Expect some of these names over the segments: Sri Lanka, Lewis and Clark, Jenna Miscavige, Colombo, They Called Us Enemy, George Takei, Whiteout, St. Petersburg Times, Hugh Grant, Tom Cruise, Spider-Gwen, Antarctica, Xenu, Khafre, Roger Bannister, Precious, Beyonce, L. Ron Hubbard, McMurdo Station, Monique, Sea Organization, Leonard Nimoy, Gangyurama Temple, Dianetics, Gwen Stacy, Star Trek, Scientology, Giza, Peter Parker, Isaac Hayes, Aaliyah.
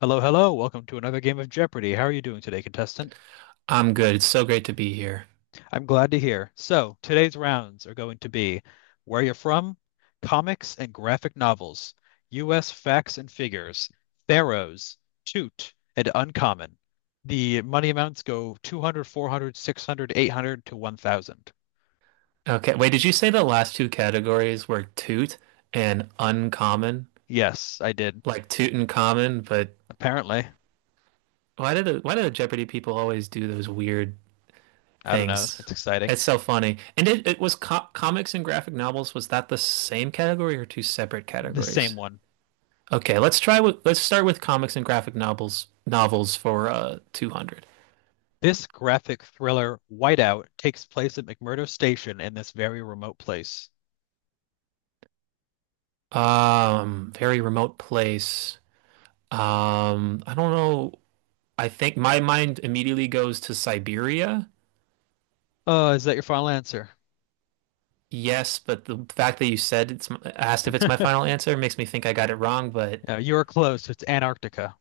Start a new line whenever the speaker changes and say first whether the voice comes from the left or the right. left: Hello, hello. Welcome to another game of Jeopardy. How are you doing today, contestant?
right: I'm good. It's so great to be here.
left: I'm glad to hear. So, today's rounds are going to be Where You're From, Comics and Graphic Novels, U.S. Facts and Figures, Pharaohs, Toot, and Uncommon. The money amounts go 200, 400, 600, 800 to 1,000.
right: Okay, wait, did you say the last two categories were toot and uncommon?
left: Yes, I did.
right: Like toot and common, but
left: Apparently.
right: why do the Jeopardy people always do those weird
left: I don't know.
right: things?
left: It's exciting.
right: It's so funny. And it was co comics and graphic novels. Was that the same category or two separate
left: The same
right: categories?
left: one.
right: Okay, let's start with comics and graphic novels for 200.
left: This graphic thriller, Whiteout, takes place at McMurdo Station in this very remote place.
right: Very remote place. I don't know. I think my mind immediately goes to Siberia.
left: Oh, is that your final answer?
right: Yes, but the fact that you said it's asked if it's my final answer makes me think I got it wrong, but
left: Yeah, you are close. It's Antarctica.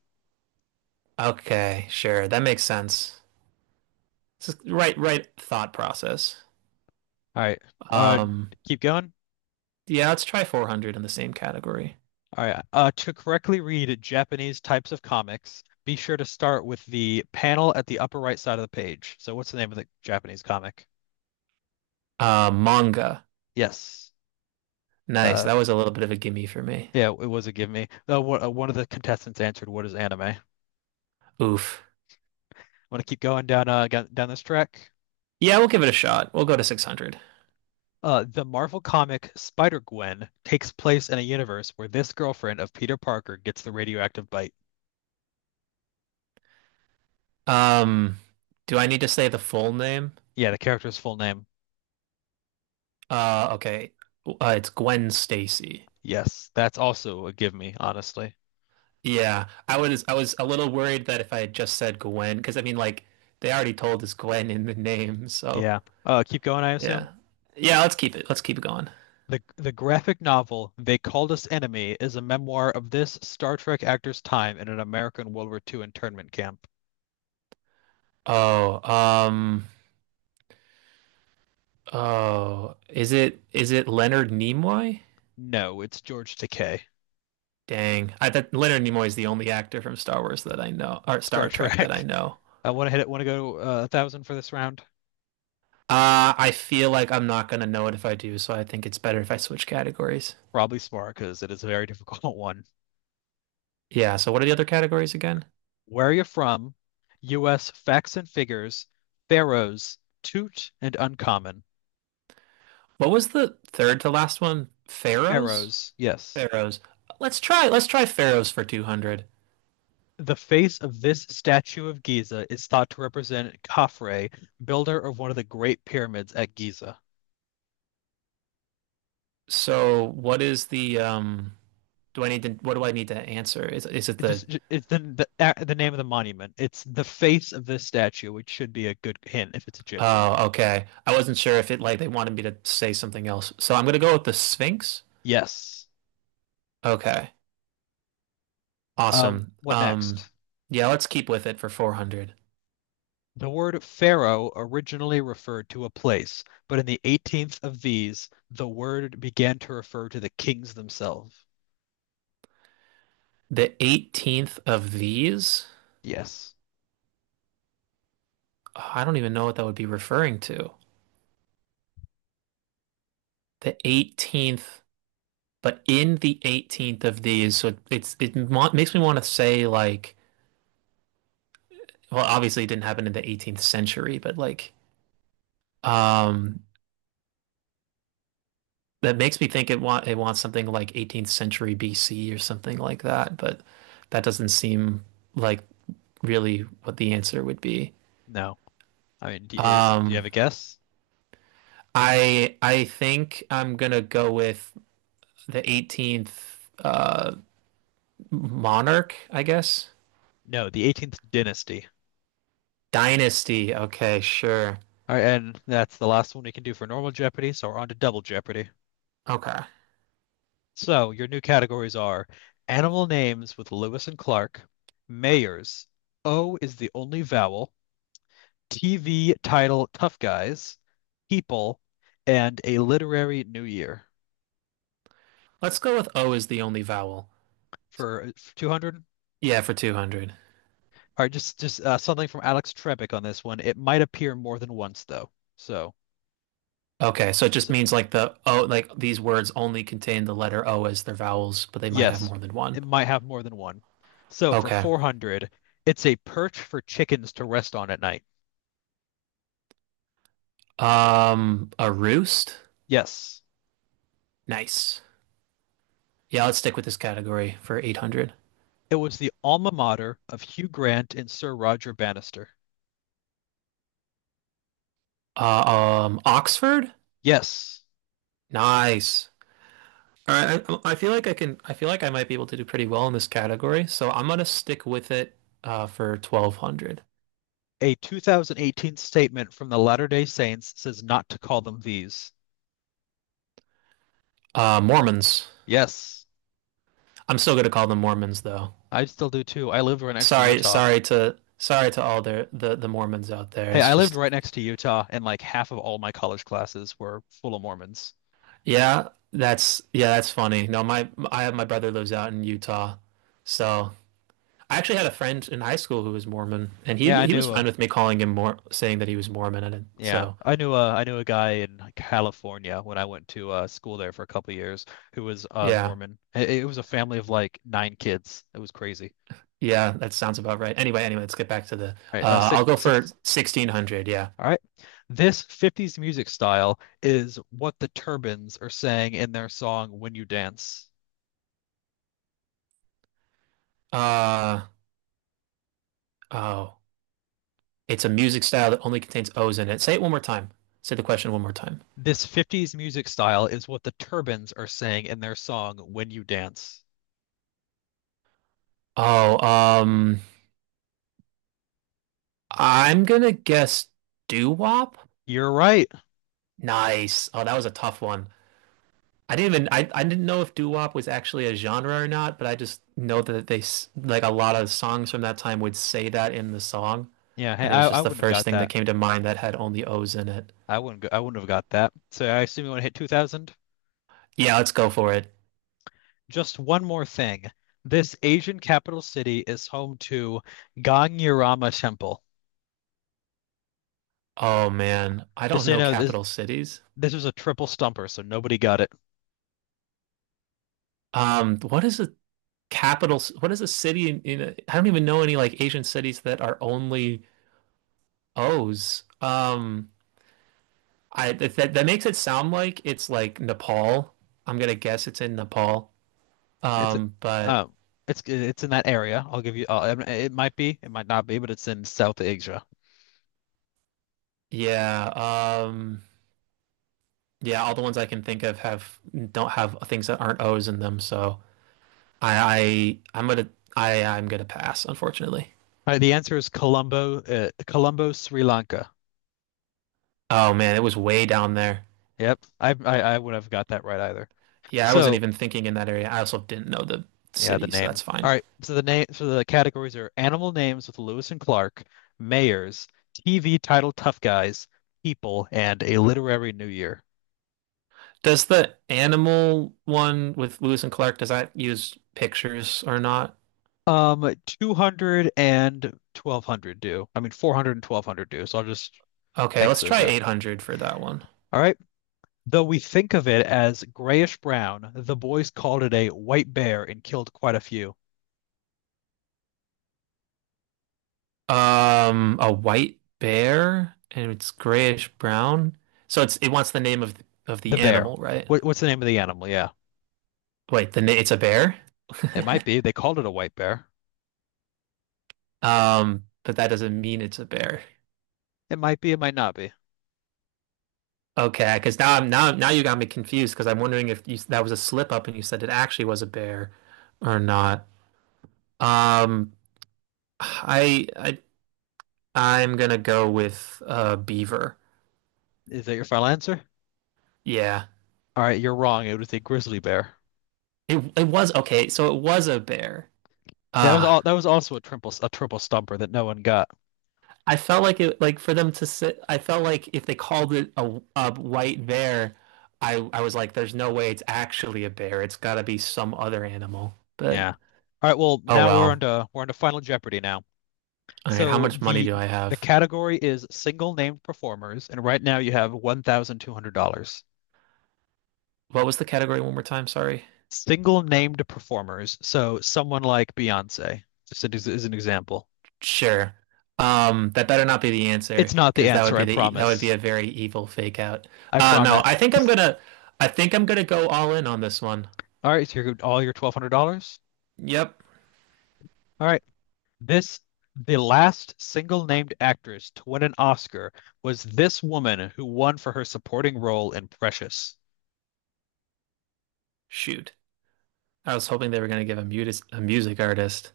right: okay, sure. That makes sense. It's just right thought process.
left: All right. Uh,
right: Um
left: Keep going.
right: yeah, let's try 400 in the same category.
left: All right. To correctly read Japanese types of comics, be sure to start with the panel at the upper right side of the page. So, what's the name of the Japanese comic?
right: Manga.
left: Yes.
right: Nice.
left: Uh,
right: That was a little bit of a gimme for me.
left: yeah, it was a give me. One of the contestants answered, "What is anime?" I
right: Oof.
left: want to keep going down this track.
right: Yeah, we'll give it a shot. We'll go to 600.
left: The Marvel comic Spider-Gwen takes place in a universe where this girlfriend of Peter Parker gets the radioactive bite.
right: Um do I need to say the full name?
left: Yeah, the character's full name.
right: Okay. It's Gwen Stacy.
left: Yes, that's also a give me, honestly.
right: Yeah, I was a little worried that if I had just said Gwen, because I mean, like they already told us Gwen in the name, so
left: Yeah. Keep going, I assume.
right: yeah, yeah. Let's keep it. Let's keep it going.
left: The graphic novel They Called Us Enemy is a memoir of this Star Trek actor's time in an American World War II internment camp.
right: Oh, oh, is it Leonard Nimoy?
left: No, it's George Takei.
right: Dang, I thought Leonard Nimoy is the only actor from Star Wars that I know, or
left: Star
right: Star Trek that I
left: Trek.
right: know.
left: I want to hit it. Want to go 1,000 for this round?
right: I feel like I'm not gonna know it if I do, so I think it's better if I switch categories.
left: Probably smart because it is a very difficult one.
right: Yeah. So what are the other categories again?
left: Where are you from? U.S. Facts and figures. Pharaohs. Toot and uncommon.
right: What was the third to last one? Pharaohs?
left: Pharaohs. Yes.
right: Pharaohs. Let's try Pharaohs for 200.
left: The face of this statue of Giza is thought to represent Khafre, builder of one of the great pyramids at Giza.
right: So what is the do I need to What do I need to answer? Is it
left: It
right: the.
left: just it's the the, the name of the monument. It's the face of this statue, which should be a good hint if it's Egyptian.
right: Oh, okay. I wasn't sure if it like they wanted me to say something else. So I'm gonna go with the Sphinx.
left: Yes.
right: Okay. Awesome.
left: What
right: Um
left: next?
right: yeah, let's keep with it for 400.
left: The word pharaoh originally referred to a place, but in the 18th of these, the word began to refer to the kings themselves.
right: The 18th of these?
left: Yes.
right: Oh, I don't even know what that would be referring to. The 18th, but in the 18th of these, so it makes me want to say like well, obviously it didn't happen in the 18th century, but um that makes me think it wants something like 18th century BC or something like that, but that doesn't seem like really what the answer would be.
left: No. I mean, do you have
right: Um
left: a guess?
right: I think I'm gonna go with the 18th uh monarch, I guess.
left: No, the 18th dynasty.
right: Dynasty. Okay, sure.
left: All right, and that's the last one we can do for normal Jeopardy, so we're on to double Jeopardy.
right: Okay.
left: So your new categories are animal names with Lewis and Clark, mayors, O is the only vowel, TV title Tough Guys, people, and a literary new year
right: Let's go with O is the only vowel.
left: for 200. All
right: Yeah, for 200.
left: right, just something from Alex Trebek on this one. It might appear more than once though. So,
right: Okay, so it just
left: so
right: means like the O, like these words only contain the letter O as their vowels, but they might have
left: Yes,
right: more than one.
left: it might have more than one. So for
right: Okay.
left: 400, it's a perch for chickens to rest on at night.
right: A roost?
left: Yes,
right: Nice. Yeah, let's stick with this category for 800.
left: it was the alma mater of Hugh Grant and Sir Roger Bannister.
right: Uh, Oxford?
left: Yes,
right: Nice. All right, I feel like I can, I feel like I might be able to do pretty well in this category, so I'm gonna stick with it for 1200.
left: a 2018 statement from the Latter-day Saints says not to call them these.
right: Mormons.
left: Yes,
right: I'm still gonna call them Mormons though.
left: I still do too. I lived right next to
right: Sorry,
left: Utah.
right: sorry to all the Mormons out there.
left: Hey,
right: It's
left: I lived
right: just.
left: right next to Utah, and like half of all my college classes were full of Mormons.
right: Yeah, that's funny. No, my I have my brother lives out in Utah. So I actually had a friend in high school who was Mormon and
left: Yeah,
right: he
left: I
right: he was
left: knew uh,
right: fine with me calling him more saying that he was Mormon
left: Yeah,
right: so
left: I knew a guy in like, California when I went to school there for a couple of years who was
right: yeah.
left: Mormon. It was a family of like nine kids. It was crazy.
right: Yeah, that sounds about right. Anyway, let's get back to the
left: All right.
right: I'll
left: Six,
right: go for
left: six.
right: 1600, yeah.
left: All right, this '50s music style is what the Turbans are saying in their song "When You Dance."
right: Uh oh. It's a music style that only contains O's in it. Say it one more time. Say the question one more time.
left: This '50s music style is what the Turbans are saying in their song "When You Dance."
right: Oh, I'm gonna guess doo-wop.
left: You're right.
right: Nice. Oh, that was a tough one. I didn't know if doo wop was actually a genre or not, but I just know that like a lot of songs from that time would say that in the song,
left: Yeah, hey,
right: and it
left: I
right: was
left: I
right: just the
left: wouldn't have
right: first
left: got
right: thing that
left: that.
right: came to mind that had only O's in it.
left: I wouldn't have got that. So I assume you want to hit 2000.
right: Yeah, let's go for it.
left: Just one more thing. This Asian capital city is home to Gangyurama Temple.
right: Oh man, I
left: Just
right: don't
left: so you
right: know
left: know, this
right: capital cities.
left: this was a triple stumper, so nobody got it.
right: What is a capital? What is a city in a, I don't even know any like Asian cities that are only O's. I that that that makes it sound like it's like Nepal. I'm gonna guess it's in Nepal.
left: It's
right: But.
left: um, it's in that area. I'll give you. It might be, it might not be, but it's in South Asia.
right: Yeah, yeah, all the ones I can think of have don't have things that aren't O's in them, so I, I I'm gonna I'm gonna pass, unfortunately.
left: All right, the answer is Colombo, Sri Lanka.
right: Oh man, it was way down there.
left: Yep, I would have got that right either.
right: Yeah, I wasn't
left: So
right: even thinking in that area. I also didn't know the
left: Yeah, the
right: city, so
left: name.
right: that's
left: All
right: fine.
left: right. So the categories are animal names with Lewis and Clark, mayors, TV title tough guys, people, and a literary new year.
right: Does the animal one with Lewis and Clark, does that use pictures or not?
left: Two hundred and 1200 do. I mean, four hundred and twelve hundred do. So I'll just
right: Okay,
left: X
right: let's
left: those
right: try
left: out.
right: 800 for that one.
left: All right. Though we think of it as grayish brown, the boys called it a white bear and killed quite a few.
right: A white bear and it's grayish brown. So it wants the name of the
left: The bear.
right: animal, right?
left: What's the name of the animal? Yeah.
right: Wait, the na it's a bear?
left: It might be. They called it a white bear.
right: But that doesn't mean it's a bear.
left: It might be. It might not be.
right: Okay, because now I'm now now you got me confused because I'm wondering if you, that was a slip up and you said it actually was a bear or not. Um, I I I'm gonna go with beaver.
left: Is that your final answer?
right: Yeah,
left: All right, you're wrong. It was a grizzly bear.
right: it was okay. So it was a bear.
left: Yeah, that was all.
right: Ah.
left: That was also a triple stumper that no one got.
right: I felt like it, like for them to sit, I felt like if they called it a white bear, I was like, there's no way it's actually a bear. It's got to be some other animal. But
left: Yeah. All right. Well,
right: oh
left: now we're on
right: well.
left: to we're on to Final Jeopardy now.
right: All right, how
left: So
right: much money
left: the
right: do I
left: the
right: have?
left: category is single named performers, and right now you have $1,200.
right: What was the category one more time? Sorry.
left: Single named performers. So someone like Beyonce, just as an example.
right: Sure. That better not be the
left: It's
right: answer
left: not the
right: because that would
left: answer,
right: be
left: I
right: that would be
left: promise.
right: a very evil fake out.
left: I
right: No,
left: promise.
right: I think I'm gonna go all in on this one.
left: All right, so you're all your $1,200.
right: Yep.
left: All right. This the last single named actress to win an Oscar was this woman who won for her supporting role in Precious. Is
right: Shoot. I was hoping they were gonna give a music artist.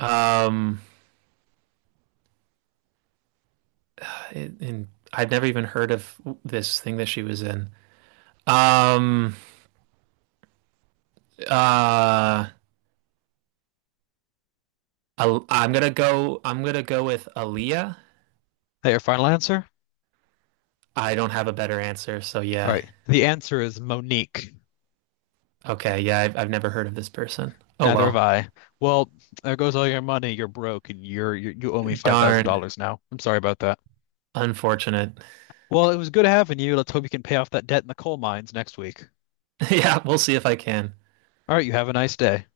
right: Um. And I've never even heard of this thing that she was in. Um, uh, I'm gonna go. I'm gonna go with Aaliyah.
left: that your final answer?
right: I don't have a better answer, so
left: All
right: yeah.
left: right. The answer is Monique.
right: Okay, yeah, I've never heard of this person. Oh
left: Neither have
right: well,
left: I. Well, there goes all your money. You're broke, and you owe me five thousand
right: darn,
left: dollars now. I'm sorry about that.
right: unfortunate.
left: Well, it was good having you. Let's hope you can pay off that debt in the coal mines next week.
right: Yeah, we'll see if I can.
left: All right. You have a nice day.